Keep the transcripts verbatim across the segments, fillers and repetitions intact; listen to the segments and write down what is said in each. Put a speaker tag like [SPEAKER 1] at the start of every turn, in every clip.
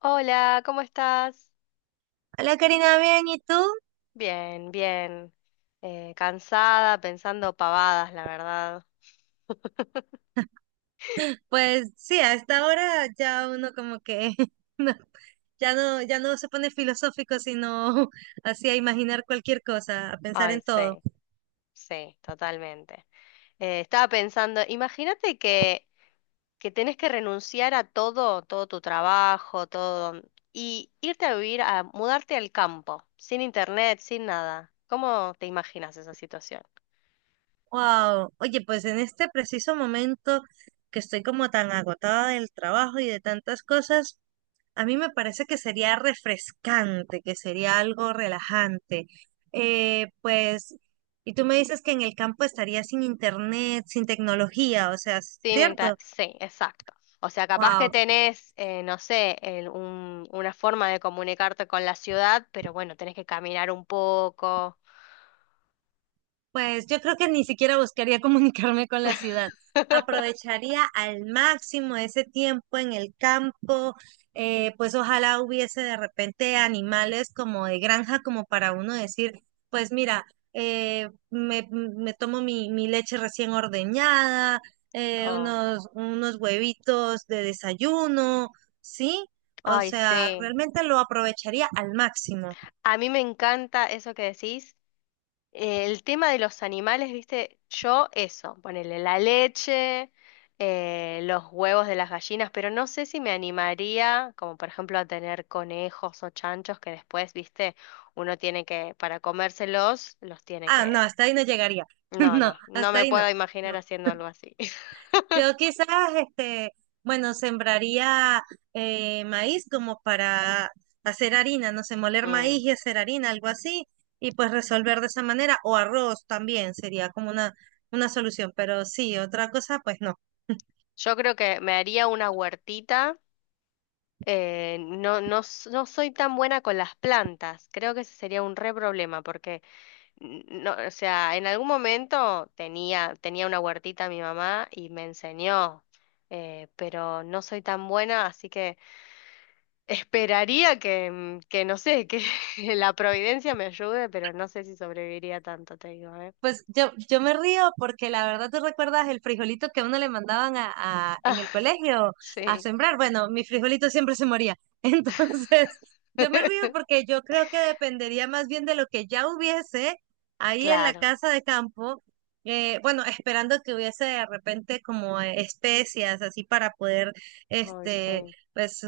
[SPEAKER 1] Hola, ¿cómo estás?
[SPEAKER 2] Hola Karina, bien, ¿y tú?
[SPEAKER 1] Bien, bien. Eh, cansada, pensando pavadas, la verdad.
[SPEAKER 2] Pues sí, a esta hora ya uno como que no, ya no, ya no se pone filosófico, sino así a imaginar cualquier cosa, a pensar
[SPEAKER 1] Ay,
[SPEAKER 2] en todo.
[SPEAKER 1] sí, sí, totalmente. Eh, estaba pensando, imagínate que, que tenés que renunciar a todo, todo tu trabajo, todo, y irte a vivir, a mudarte al campo, sin internet, sin nada. ¿Cómo te imaginas esa situación?
[SPEAKER 2] Wow, oye, pues en este preciso momento que estoy como tan agotada del trabajo y de tantas cosas, a mí me parece que sería refrescante, que sería algo relajante. Eh, pues, y tú me dices que en el campo estaría sin internet, sin tecnología, o sea,
[SPEAKER 1] Sin inter-
[SPEAKER 2] ¿cierto?
[SPEAKER 1] Sí, exacto. O sea, capaz que
[SPEAKER 2] Wow,
[SPEAKER 1] tenés, eh, no sé, el- un- una forma de comunicarte con la ciudad, pero bueno, tenés que caminar un poco.
[SPEAKER 2] pues yo creo que ni siquiera buscaría comunicarme con la ciudad. Aprovecharía al máximo ese tiempo en el campo. Eh, pues ojalá hubiese de repente animales como de granja, como para uno decir, pues mira, eh, me, me tomo mi, mi leche recién ordeñada, eh,
[SPEAKER 1] Oh,
[SPEAKER 2] unos, unos huevitos de desayuno, ¿sí? O
[SPEAKER 1] ay,
[SPEAKER 2] sea,
[SPEAKER 1] sí.
[SPEAKER 2] realmente lo aprovecharía al máximo.
[SPEAKER 1] A mí me encanta eso que decís, eh, el tema de los animales, viste, yo eso, ponerle la leche, eh, los huevos de las gallinas, pero no sé si me animaría, como por ejemplo a tener conejos o chanchos que después, viste, uno tiene que, para comérselos, los tiene
[SPEAKER 2] Ah, no,
[SPEAKER 1] que...
[SPEAKER 2] hasta ahí no llegaría.
[SPEAKER 1] No,
[SPEAKER 2] No,
[SPEAKER 1] no, no
[SPEAKER 2] hasta
[SPEAKER 1] me
[SPEAKER 2] ahí no.
[SPEAKER 1] puedo imaginar
[SPEAKER 2] No.
[SPEAKER 1] haciendo algo así.
[SPEAKER 2] Yo quizás, este, bueno, sembraría eh, maíz como para hacer harina, no sé, moler
[SPEAKER 1] Mm.
[SPEAKER 2] maíz y hacer harina, algo así, y pues resolver de esa manera, o arroz también sería como una, una solución, pero sí, otra cosa, pues no.
[SPEAKER 1] Yo creo que me haría una huertita. Eh, no, no, s- no soy tan buena con las plantas. Creo que ese sería un re problema porque N- no, o sea, en algún momento tenía, tenía una huertita mi mamá y me enseñó, eh, pero no soy tan buena, así que esperaría que, mm, que no sé, que la providencia me ayude, pero no sé si sobreviviría tanto, te digo, ¿eh?
[SPEAKER 2] Pues yo, yo me río porque la verdad tú recuerdas el frijolito que a uno le mandaban a, a- en
[SPEAKER 1] Ah,
[SPEAKER 2] el colegio a
[SPEAKER 1] sí.
[SPEAKER 2] sembrar. Bueno, mi frijolito siempre se moría. Entonces, yo me río porque yo creo que dependería más bien de lo que ya hubiese ahí en la
[SPEAKER 1] Claro,
[SPEAKER 2] casa de campo. Eh, bueno, esperando que hubiese de repente como eh, especias así para poder,
[SPEAKER 1] hoy
[SPEAKER 2] este,
[SPEAKER 1] sí.
[SPEAKER 2] pues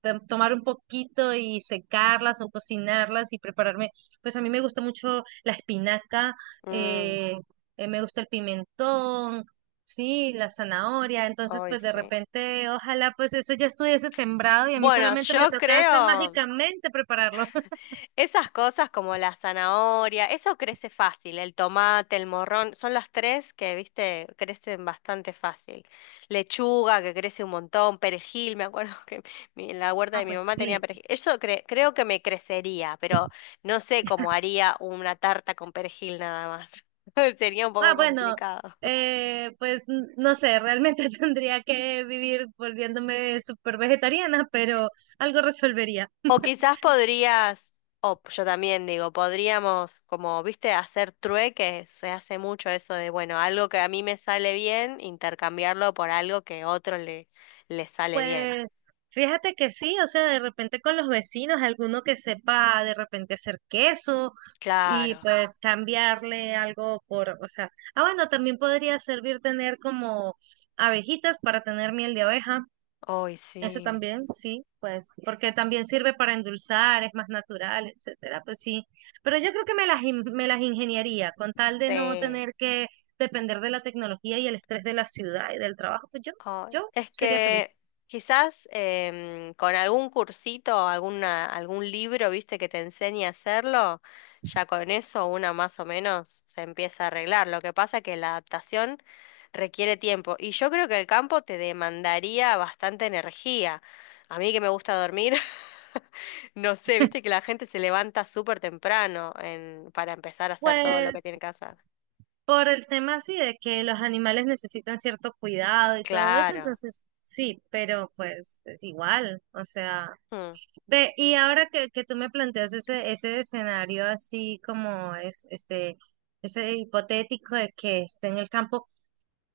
[SPEAKER 2] to- tomar un poquito y secarlas o cocinarlas y prepararme. Pues a mí me gusta mucho la espinaca,
[SPEAKER 1] Mm,
[SPEAKER 2] eh, eh, me gusta el pimentón, sí, la zanahoria, entonces
[SPEAKER 1] hoy
[SPEAKER 2] pues de
[SPEAKER 1] sí.
[SPEAKER 2] repente ojalá pues eso ya estuviese sembrado y a mí
[SPEAKER 1] Bueno,
[SPEAKER 2] solamente me
[SPEAKER 1] yo
[SPEAKER 2] tocase
[SPEAKER 1] creo.
[SPEAKER 2] mágicamente prepararlo.
[SPEAKER 1] Esas cosas como la zanahoria, eso crece fácil, el tomate, el morrón, son las tres que, viste, crecen bastante fácil. Lechuga, que crece un montón, perejil, me acuerdo que mi- en la huerta
[SPEAKER 2] Ah,
[SPEAKER 1] de mi
[SPEAKER 2] pues
[SPEAKER 1] mamá tenía
[SPEAKER 2] sí.
[SPEAKER 1] perejil. Eso cre- creo que me crecería, pero no sé cómo haría una tarta con perejil nada más. Sería un
[SPEAKER 2] Ah,
[SPEAKER 1] poco
[SPEAKER 2] bueno,
[SPEAKER 1] complicado.
[SPEAKER 2] eh, pues n- no sé, realmente tendría que vivir volviéndome súper vegetariana, pero algo resolvería.
[SPEAKER 1] O quizás podrías, o yo también digo, podríamos, como viste, hacer trueque, se hace mucho eso de, bueno, algo que a mí me sale bien, intercambiarlo por algo que a otro le, le sale bien.
[SPEAKER 2] Pues fíjate que sí, o sea, de repente con los vecinos, alguno que sepa de repente hacer queso y
[SPEAKER 1] Claro,
[SPEAKER 2] pues cambiarle algo por, o sea, ah, bueno, también podría servir tener como abejitas para tener miel de abeja,
[SPEAKER 1] hoy
[SPEAKER 2] eso
[SPEAKER 1] sí.
[SPEAKER 2] también, sí, pues, porque también sirve para endulzar, es más natural, etcétera, pues sí, pero yo creo que me las, in- me las ingeniaría con tal de no
[SPEAKER 1] Sí.
[SPEAKER 2] tener que depender de la tecnología y el estrés de la ciudad y del trabajo, pues yo,
[SPEAKER 1] Ay,
[SPEAKER 2] yo
[SPEAKER 1] es
[SPEAKER 2] sería feliz.
[SPEAKER 1] que quizás em, con algún cursito, alguna, algún libro, viste, que te enseñe a hacerlo, ya con eso una más o menos se empieza a arreglar. Lo que pasa que la adaptación requiere tiempo y yo creo que el campo te demandaría bastante energía. A mí que me gusta dormir, no sé, viste que la gente se levanta súper temprano en- para empezar a hacer todo lo que
[SPEAKER 2] Pues
[SPEAKER 1] tiene que hacer.
[SPEAKER 2] por el tema así de que los animales necesitan cierto cuidado y todo eso,
[SPEAKER 1] Claro.
[SPEAKER 2] entonces sí, pero pues es igual, o sea,
[SPEAKER 1] Mm.
[SPEAKER 2] ve, y ahora que, que tú me planteas ese, ese escenario así como es, este, ese hipotético de que esté en el campo.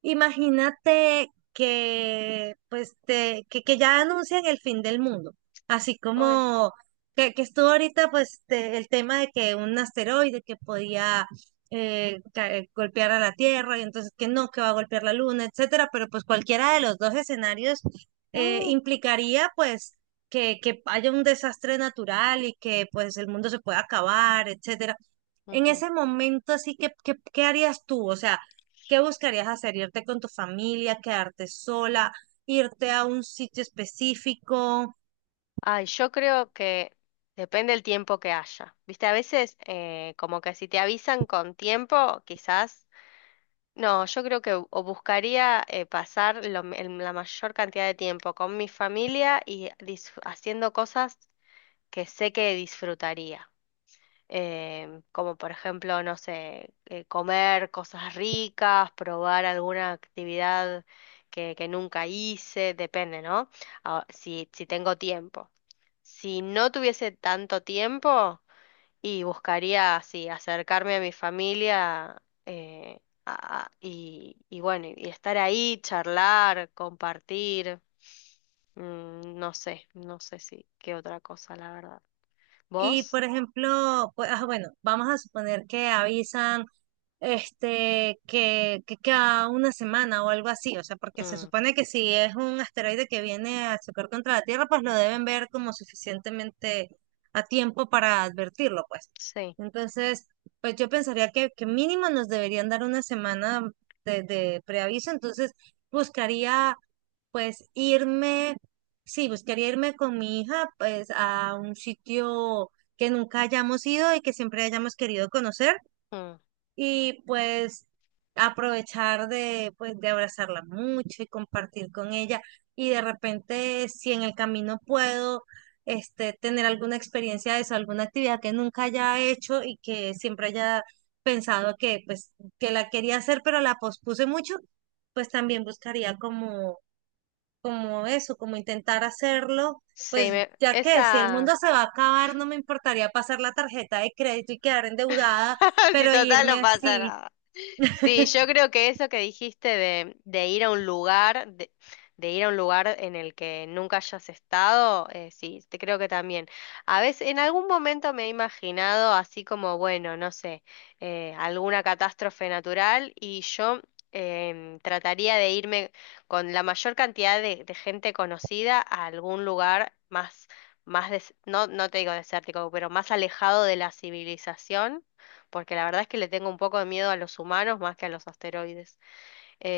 [SPEAKER 2] Imagínate que, pues, te- que, que ya anuncian el fin del mundo, así
[SPEAKER 1] Ay.
[SPEAKER 2] como que, que estuvo ahorita, pues, te- el tema de que un asteroide que podía eh, ca- eh, golpear a la Tierra, y entonces que no, que va a golpear la Luna, etcétera, pero pues cualquiera de los dos escenarios eh,
[SPEAKER 1] Mm.
[SPEAKER 2] implicaría, pues, que, que haya un desastre natural y que, pues, el mundo se pueda acabar, etcétera. En
[SPEAKER 1] Ujú.
[SPEAKER 2] ese momento, así que, ¿qué, ¿qué harías tú? O sea, ¿qué buscarías hacer? ¿Irte con tu familia, quedarte sola, irte a un sitio específico?
[SPEAKER 1] Ay, yo creo que depende el tiempo que haya. Viste, a veces eh, como que si te avisan con tiempo, quizás... No, yo creo que o buscaría eh, pasar lo m- el- la mayor cantidad de tiempo con mi familia y dis- haciendo cosas que sé que disfrutaría. Em, como por ejemplo, no sé, eh, comer cosas ricas, probar alguna actividad que, que nunca hice, depende, ¿no? Ah, si, si tengo tiempo. Si no tuviese tanto tiempo y buscaría así acercarme a mi familia, eh, a- a- y, y bueno, y estar ahí, charlar, compartir, mm, no sé, no sé si qué otra cosa, la verdad.
[SPEAKER 2] Y,
[SPEAKER 1] ¿Vos?
[SPEAKER 2] por ejemplo, pues, ah, bueno, vamos a suponer que avisan, este, que, que cada una semana o algo así, o sea, porque se
[SPEAKER 1] Mm,
[SPEAKER 2] supone que si es un asteroide que viene a chocar contra la Tierra, pues lo deben ver como suficientemente a tiempo para advertirlo, pues.
[SPEAKER 1] sí.
[SPEAKER 2] Entonces, pues yo pensaría que, que mínimo nos deberían dar una semana de, de preaviso, entonces buscaría pues irme, sí, buscaría irme con mi hija pues a un sitio que nunca hayamos ido y que siempre hayamos querido conocer
[SPEAKER 1] Mm.
[SPEAKER 2] y pues aprovechar de, pues, de abrazarla mucho y compartir con ella. Y de repente, si en el camino puedo, este, tener alguna experiencia de eso, alguna actividad que nunca haya hecho y que siempre haya pensado que, pues, que la quería hacer, pero la pospuse mucho, pues también buscaría como, como eso, como intentar hacerlo.
[SPEAKER 1] Sí,
[SPEAKER 2] Pues
[SPEAKER 1] me-
[SPEAKER 2] ya que si el
[SPEAKER 1] esa...
[SPEAKER 2] mundo se va a acabar, no me importaría pasar la tarjeta de crédito y quedar endeudada,
[SPEAKER 1] Si
[SPEAKER 2] pero
[SPEAKER 1] total no
[SPEAKER 2] irme
[SPEAKER 1] pasa
[SPEAKER 2] así.
[SPEAKER 1] nada. Sí, yo creo que eso que dijiste de, de ir a un lugar, de, de ir a un lugar en el que nunca hayas estado, eh, sí, te creo que también. A veces, en algún momento me he imaginado así como, bueno, no sé, eh, alguna catástrofe natural y yo em, trataría de irme con la mayor cantidad de, de gente conocida a algún lugar más, más des- no, no te digo desértico, pero más alejado de la civilización porque la verdad es que le tengo un poco de miedo a los humanos más que a los asteroides.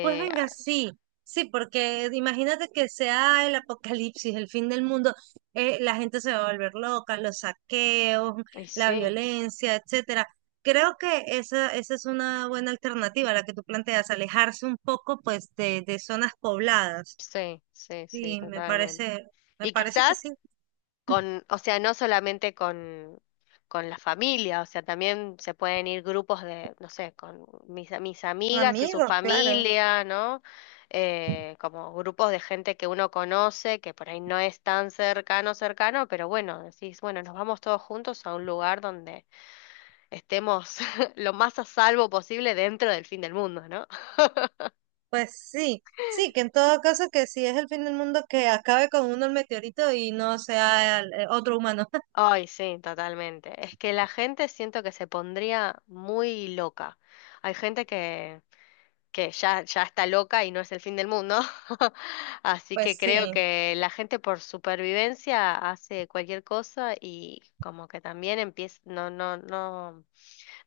[SPEAKER 2] Pues venga, sí, sí, porque imagínate que sea el apocalipsis, el fin del mundo, eh, la gente se va a volver loca, los saqueos,
[SPEAKER 1] y
[SPEAKER 2] la
[SPEAKER 1] sí,
[SPEAKER 2] violencia, etcétera. Creo que esa, esa es una buena alternativa, la que tú planteas, alejarse un poco, pues, de, de zonas pobladas.
[SPEAKER 1] sí, sí, sí,
[SPEAKER 2] Sí, me
[SPEAKER 1] totalmente.
[SPEAKER 2] parece, me
[SPEAKER 1] Y
[SPEAKER 2] parece que
[SPEAKER 1] quizás
[SPEAKER 2] sí.
[SPEAKER 1] con, o sea, no solamente con, con la familia, o sea, también se pueden ir grupos de, no sé, con mis, mis
[SPEAKER 2] Con
[SPEAKER 1] amigas y su
[SPEAKER 2] amigos, claro.
[SPEAKER 1] familia, ¿no? Eh, como grupos de gente que uno conoce, que por ahí no es tan cercano, cercano, pero bueno, decís, bueno, nos vamos todos juntos a un lugar donde estemos lo más a salvo posible dentro del fin del mundo, ¿no?
[SPEAKER 2] Pues sí, sí, que en todo caso que si es el fin del mundo, que acabe con uno el meteorito y no sea el- eh, otro humano.
[SPEAKER 1] Ay, sí, totalmente. Es que la gente siento que se pondría muy loca. Hay gente que, que ya, ya está loca y no es el fin del mundo. Así que
[SPEAKER 2] Pues
[SPEAKER 1] creo
[SPEAKER 2] sí.
[SPEAKER 1] que la gente por supervivencia hace cualquier cosa y como que también empieza, no, no, no,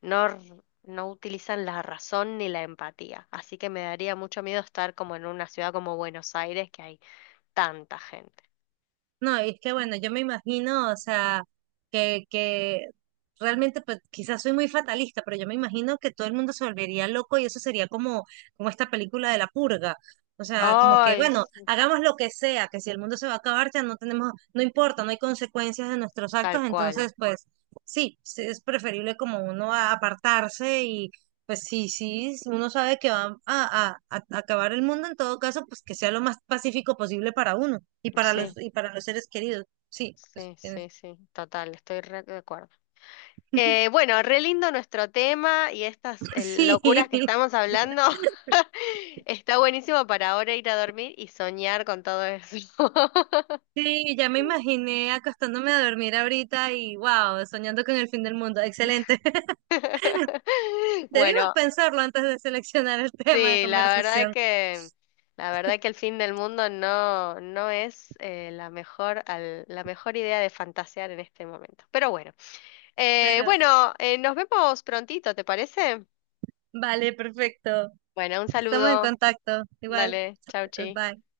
[SPEAKER 1] no, r- no utilizan la razón ni la empatía. Así que me daría mucho miedo estar como en una ciudad como Buenos Aires, que hay tanta gente.
[SPEAKER 2] No, y es que bueno, yo me imagino, o sea, que, que realmente pues, quizás soy muy fatalista, pero yo me imagino que todo el mundo se volvería loco y eso sería como, como esta película de la purga. O sea, como que,
[SPEAKER 1] Ay,
[SPEAKER 2] bueno,
[SPEAKER 1] sí,
[SPEAKER 2] hagamos lo que sea, que si el mundo se va a acabar, ya no tenemos, no importa, no hay consecuencias de nuestros
[SPEAKER 1] tal
[SPEAKER 2] actos,
[SPEAKER 1] cual.
[SPEAKER 2] entonces pues sí, sí, es preferible como uno a- apartarse, pues sí, sí, si uno sabe que va a, a- a acabar el mundo, en todo caso, pues que sea lo más pacífico posible para uno y para los
[SPEAKER 1] Sí,
[SPEAKER 2] y para los seres queridos. Sí, pues
[SPEAKER 1] sí,
[SPEAKER 2] tienes-
[SPEAKER 1] sí, sí, total, estoy re de acuerdo. Eh, bueno, re lindo nuestro tema y estas eh, locuras
[SPEAKER 2] sí,
[SPEAKER 1] que estamos hablando. Está buenísimo para ahora ir a dormir y soñar con todo eso.
[SPEAKER 2] sí, ya me imaginé acostándome a dormir ahorita y wow, soñando con el fin del mundo. Excelente. Debimos
[SPEAKER 1] Bueno,
[SPEAKER 2] pensarlo antes de seleccionar el tema de
[SPEAKER 1] sí, la verdad
[SPEAKER 2] conversación,
[SPEAKER 1] que la verdad que el fin del mundo no no es eh, la mejor al- la mejor idea de fantasear en este momento. Pero bueno. Eh,
[SPEAKER 2] pero
[SPEAKER 1] bueno, eh, Nos vemos prontito, ¿te parece?
[SPEAKER 2] vale, perfecto.
[SPEAKER 1] Bueno, un
[SPEAKER 2] Estamos en
[SPEAKER 1] saludo.
[SPEAKER 2] contacto. Igual,
[SPEAKER 1] Dale, chau, chi.
[SPEAKER 2] bye.